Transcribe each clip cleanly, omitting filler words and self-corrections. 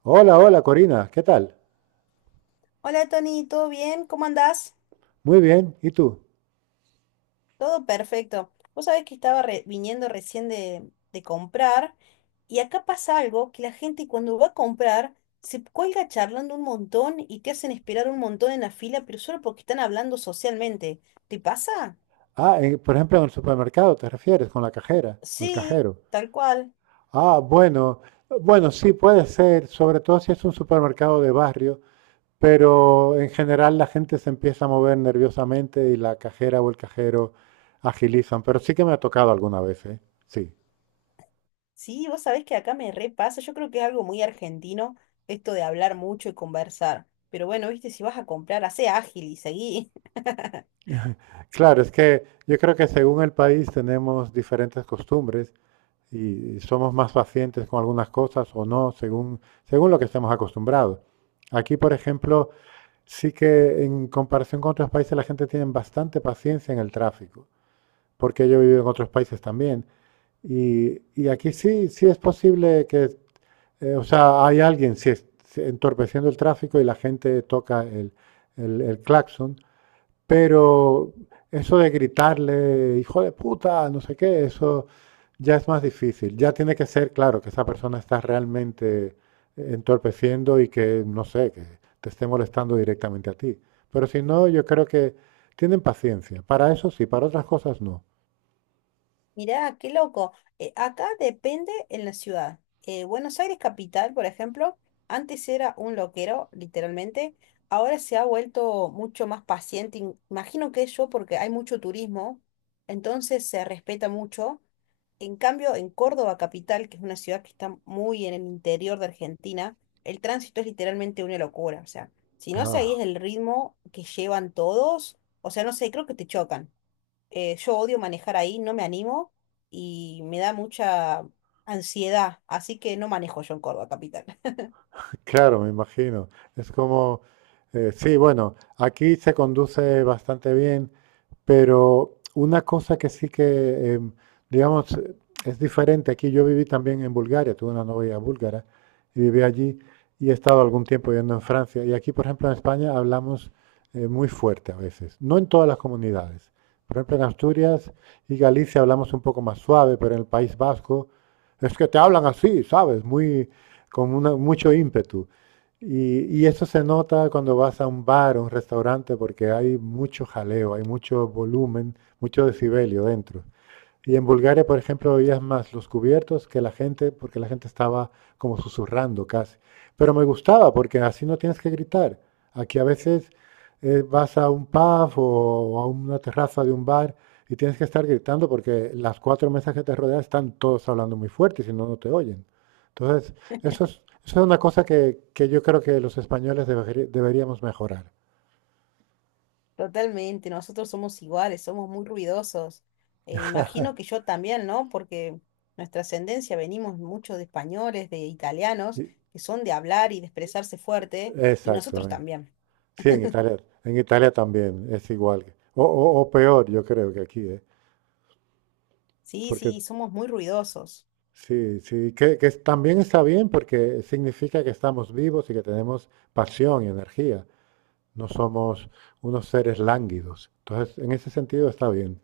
Hola, hola Corina, ¿qué tal? Hola Tony, ¿todo bien? ¿Cómo andás? Muy bien, ¿y tú? Todo perfecto. Vos sabés que estaba viniendo recién de comprar y acá pasa algo que la gente cuando va a comprar se cuelga charlando un montón y te hacen esperar un montón en la fila, pero solo porque están hablando socialmente. ¿Te pasa? Ah, por ejemplo, en el supermercado te refieres con la cajera o el Sí, cajero. tal cual. Ah, bueno, bueno, sí puede ser, sobre todo si es un supermercado de barrio, pero en general la gente se empieza a mover nerviosamente y la cajera o el cajero agilizan, pero sí que me ha tocado alguna vez, ¿eh? Sí. Sí, vos sabés que acá me repasa. Yo creo que es algo muy argentino esto de hablar mucho y conversar. Pero bueno, viste, si vas a comprar, hacé ágil y seguí. Claro, es que yo creo que según el país tenemos diferentes costumbres y somos más pacientes con algunas cosas o no, según, según lo que estemos acostumbrados. Aquí, por ejemplo, sí que en comparación con otros países la gente tiene bastante paciencia en el tráfico, porque yo he vivido en otros países también. Y aquí sí, sí es posible que, o sea, hay alguien sí, entorpeciendo el tráfico y la gente toca el claxon, pero eso de gritarle, hijo de puta, no sé qué, eso ya es más difícil. Ya tiene que ser claro que esa persona está realmente entorpeciendo y que, no sé, que te esté molestando directamente a ti. Pero si no, yo creo que tienen paciencia. Para eso sí, para otras cosas no. Mirá, qué loco. Acá depende en la ciudad. Buenos Aires capital, por ejemplo, antes era un loquero, literalmente. Ahora se ha vuelto mucho más paciente. Imagino que eso porque hay mucho turismo, entonces se respeta mucho. En cambio, en Córdoba capital, que es una ciudad que está muy en el interior de Argentina, el tránsito es literalmente una locura. O sea, si no Ah, seguís el ritmo que llevan todos, o sea, no sé, creo que te chocan. Yo odio manejar ahí, no me animo y me da mucha ansiedad, así que no manejo yo en Córdoba capital. claro, me imagino. Es como, sí, bueno, aquí se conduce bastante bien, pero una cosa que sí que, digamos, es diferente. Aquí yo viví también en Bulgaria, tuve una novia búlgara y viví allí y he estado algún tiempo viviendo en Francia. Y aquí, por ejemplo, en España hablamos muy fuerte a veces, no en todas las comunidades. Por ejemplo, en Asturias y Galicia hablamos un poco más suave, pero en el País Vasco es que te hablan así, ¿sabes? Muy, mucho ímpetu. Y eso se nota cuando vas a un bar o un restaurante porque hay mucho jaleo, hay mucho volumen, mucho decibelio dentro. Y en Bulgaria, por ejemplo, oías más los cubiertos que la gente, porque la gente estaba como susurrando casi. Pero me gustaba porque así no tienes que gritar. Aquí a veces vas a un pub o a una terraza de un bar y tienes que estar gritando porque las cuatro mesas que te rodean están todos hablando muy fuerte y si no, no te oyen. Entonces, eso es una cosa que yo creo que los españoles deberíamos mejorar. Totalmente, nosotros somos iguales, somos muy ruidosos. E imagino que yo también, ¿no? Porque nuestra ascendencia venimos mucho de españoles, de italianos, Y- que son de hablar y de expresarse fuerte, y nosotros Exactamente. también. Sí, en Italia también es igual. O, o peor, yo creo que aquí, ¿eh? Sí, Porque sí, somos muy ruidosos. sí, sí, que, también está bien porque significa que estamos vivos y que tenemos pasión y energía. No somos unos seres lánguidos. Entonces, en ese sentido está bien.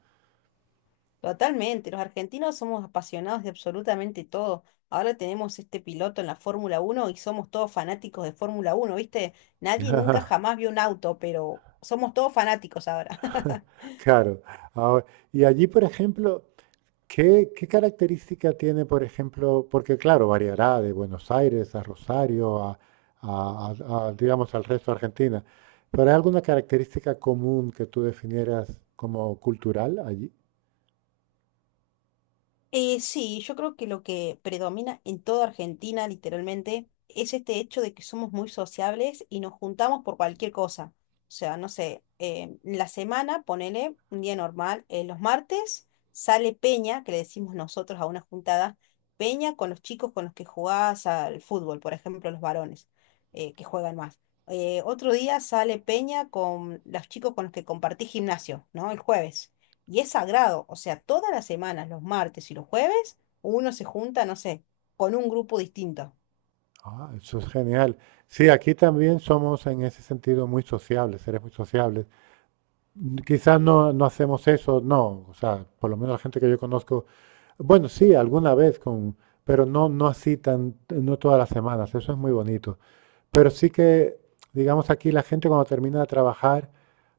Totalmente, los argentinos somos apasionados de absolutamente todo. Ahora tenemos este piloto en la Fórmula 1 y somos todos fanáticos de Fórmula 1, ¿viste? Nadie nunca jamás vio un auto, pero somos todos fanáticos ahora. Claro. Ahora, y allí, por ejemplo, ¿qué, qué característica tiene? Por ejemplo, porque claro, variará de Buenos Aires a Rosario, a, digamos, al resto de Argentina, pero ¿hay alguna característica común que tú definieras como cultural allí? Sí, yo creo que lo que predomina en toda Argentina, literalmente, es este hecho de que somos muy sociables y nos juntamos por cualquier cosa. O sea, no sé, la semana, ponele un día normal, los martes sale Peña, que le decimos nosotros a una juntada, Peña con los chicos con los que jugás al fútbol, por ejemplo, los varones, que juegan más. Otro día sale Peña con los chicos con los que compartís gimnasio, ¿no? El jueves. Y es sagrado, o sea, todas las semanas, los martes y los jueves, uno se junta, no sé, con un grupo distinto. Ah, eso es genial. Sí, aquí también somos en ese sentido muy sociables, seres muy sociables. Mm, quizás no, no hacemos eso, no, o sea, por lo menos la gente que yo conozco, bueno, sí, alguna vez con, pero no, no así tan, no todas las semanas, eso es muy bonito. Pero sí que, digamos, aquí la gente cuando termina de trabajar,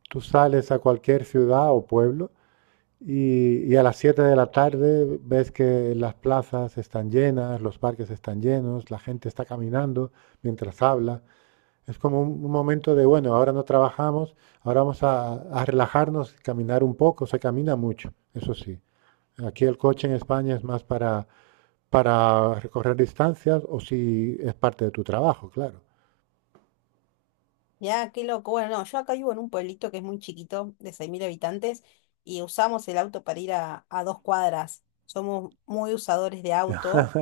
tú sales a cualquier ciudad o pueblo y a las 7 de la tarde ves que las plazas están llenas, los parques están llenos, la gente está caminando mientras habla. Es como un momento de, bueno, ahora no trabajamos, ahora vamos a relajarnos, caminar un poco, se camina mucho, eso sí. Aquí el coche en España es más para recorrer distancias o si es parte de tu trabajo, claro. Ya, qué loco. Bueno, no, yo acá vivo en un pueblito que es muy chiquito, de 6.000 habitantes, y usamos el auto para ir a 2 cuadras. Somos muy usadores de auto.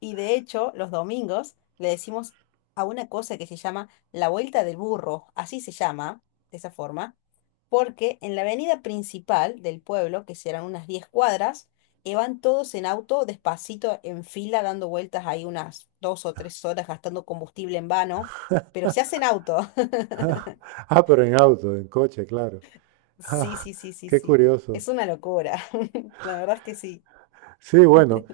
Y de hecho, los domingos le decimos a una cosa que se llama la vuelta del burro, así se llama, de esa forma, porque en la avenida principal del pueblo, que serán unas 10 cuadras, y van todos en auto despacito en fila dando vueltas ahí unas 2 o 3 horas gastando combustible en vano, pero se hacen auto. Ah, ah, pero en auto, en coche, claro. Sí, Ah, sí, sí, sí, qué sí. curioso. Es una locura. La verdad es que sí. Sí, bueno,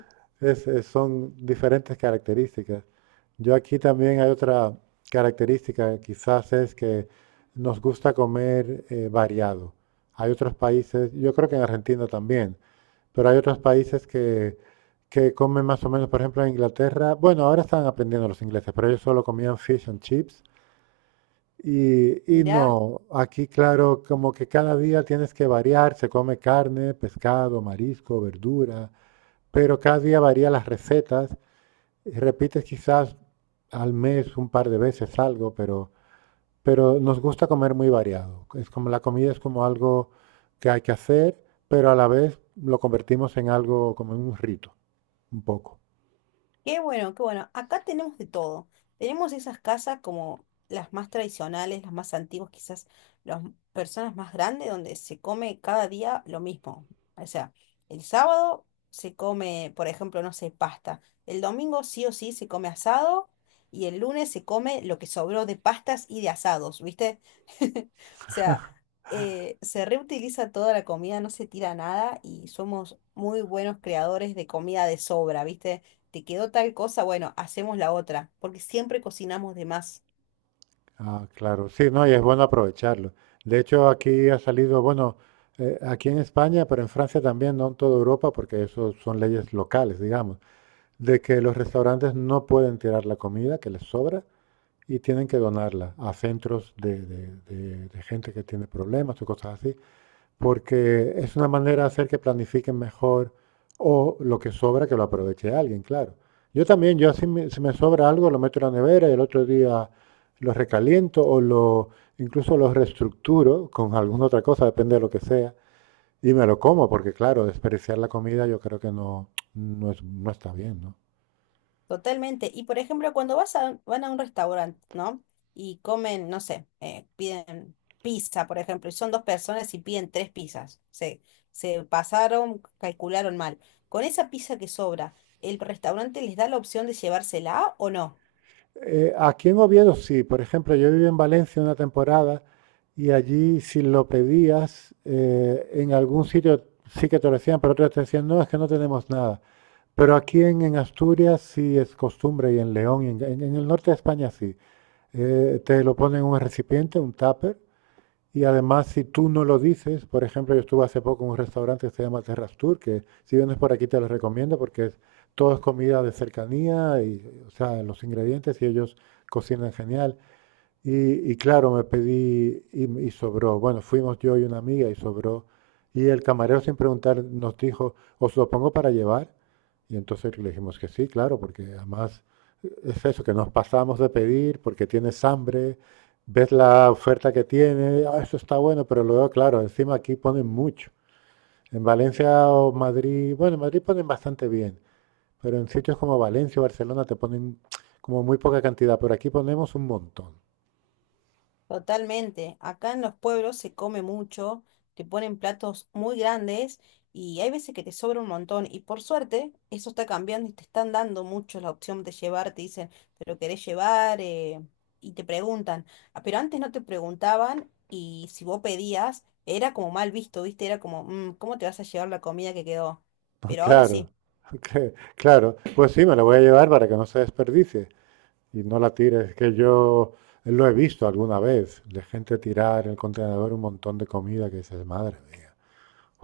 son diferentes características. Yo aquí también hay otra característica, quizás es que nos gusta comer variado. Hay otros países, yo creo que en Argentina también, pero hay otros países que comen más o menos, por ejemplo, en Inglaterra, bueno, ahora están aprendiendo los ingleses, pero ellos solo comían fish and chips. Y Mirá, no, aquí claro, como que cada día tienes que variar, se come carne, pescado, marisco, verdura, pero cada día varía las recetas, y repites quizás al mes un par de veces algo, pero nos gusta comer muy variado. Es como la comida es como algo que hay que hacer, pero a la vez lo convertimos en algo como en un rito, un poco. qué bueno, qué bueno. Acá tenemos de todo. Tenemos esas casas como las más tradicionales, las más antiguas, quizás las personas más grandes, donde se come cada día lo mismo. O sea, el sábado se come, por ejemplo, no sé, pasta. El domingo sí o sí se come asado y el lunes se come lo que sobró de pastas y de asados, ¿viste? O sea, se reutiliza toda la comida, no se tira nada y somos muy buenos creadores de comida de sobra, ¿viste? Te quedó tal cosa, bueno, hacemos la otra, porque siempre cocinamos de más. Ah, claro, sí, no, y es bueno aprovecharlo. De hecho, aquí ha salido, bueno, aquí en España, pero en Francia también, no en toda Europa, porque eso son leyes locales, digamos, de que los restaurantes no pueden tirar la comida que les sobra y tienen que donarla a centros de, de gente que tiene problemas o cosas así porque es una manera de hacer que planifiquen mejor o lo que sobra que lo aproveche alguien, claro. Yo también, yo si me, si me sobra algo lo meto en la nevera y el otro día lo recaliento o lo incluso lo reestructuro con alguna otra cosa, depende de lo que sea, y me lo como, porque claro, desperdiciar la comida yo creo que no, no, no está bien, ¿no? Totalmente. Y por ejemplo, cuando vas a, van a un restaurante, ¿no? Y comen, no sé, piden pizza, por ejemplo, y son dos personas y piden tres pizzas. Se pasaron, calcularon mal. Con esa pizza que sobra, ¿el restaurante les da la opción de llevársela o no? Aquí en Oviedo sí, por ejemplo, yo viví en Valencia una temporada y allí si lo pedías, en algún sitio sí que te lo decían, pero otros te decían, no, es que no tenemos nada. Pero aquí en Asturias sí es costumbre y en León y en, el norte de España sí. Te lo ponen en un recipiente, un tupper, y además, si tú no lo dices, por ejemplo, yo estuve hace poco en un restaurante que se llama Terras Tour, que si vienes por aquí te lo recomiendo porque es, todo es comida de cercanía y, o sea, los ingredientes y ellos cocinan genial. Y claro, me pedí y sobró. Bueno, fuimos yo y una amiga y sobró. Y el camarero sin preguntar nos dijo, ¿os lo pongo para llevar? Y entonces le dijimos que sí, claro, porque además es eso, que nos pasamos de pedir porque tienes hambre, ves la oferta que tiene, "Ah, eso está bueno", pero luego, claro, encima aquí ponen mucho. En Valencia o Madrid, bueno, en Madrid ponen bastante bien, pero en sitios como Valencia o Barcelona te ponen como muy poca cantidad, pero aquí ponemos un montón. Totalmente. Acá en los pueblos se come mucho, te ponen platos muy grandes y hay veces que te sobra un montón. Y por suerte, eso está cambiando y te están dando mucho la opción de llevar. Te dicen, ¿te lo querés llevar? Y te preguntan. Ah, pero antes no te preguntaban y si vos pedías, era como mal visto, ¿viste? Era como, "Mm, ¿cómo te vas a llevar la comida que quedó?" Ah, Pero ahora claro, sí. Claro. Pues sí, me la voy a llevar para que no se desperdicie y no la tires. Que yo lo he visto alguna vez, de gente tirar en el contenedor un montón de comida que dices, madre mía.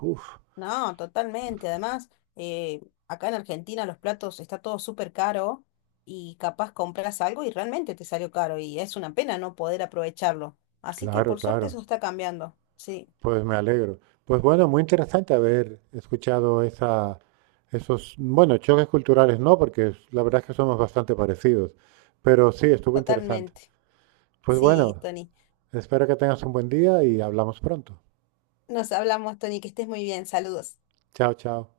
Uf, No, totalmente. Además, eh, acá en Argentina los platos está todo súper caro y capaz compras algo y realmente te salió caro y es una pena no poder aprovecharlo. Así que claro, por suerte eso claro. está cambiando. Sí, Pues me alegro. Pues bueno, muy interesante haber escuchado esa, esos, bueno, choques culturales no, porque la verdad es que somos bastante parecidos. Pero sí, estuvo interesante. totalmente. Pues Sí, bueno, Tony. espero que tengas un buen día y hablamos pronto. Nos hablamos, Tony, que estés muy bien. Saludos. Chao, chao.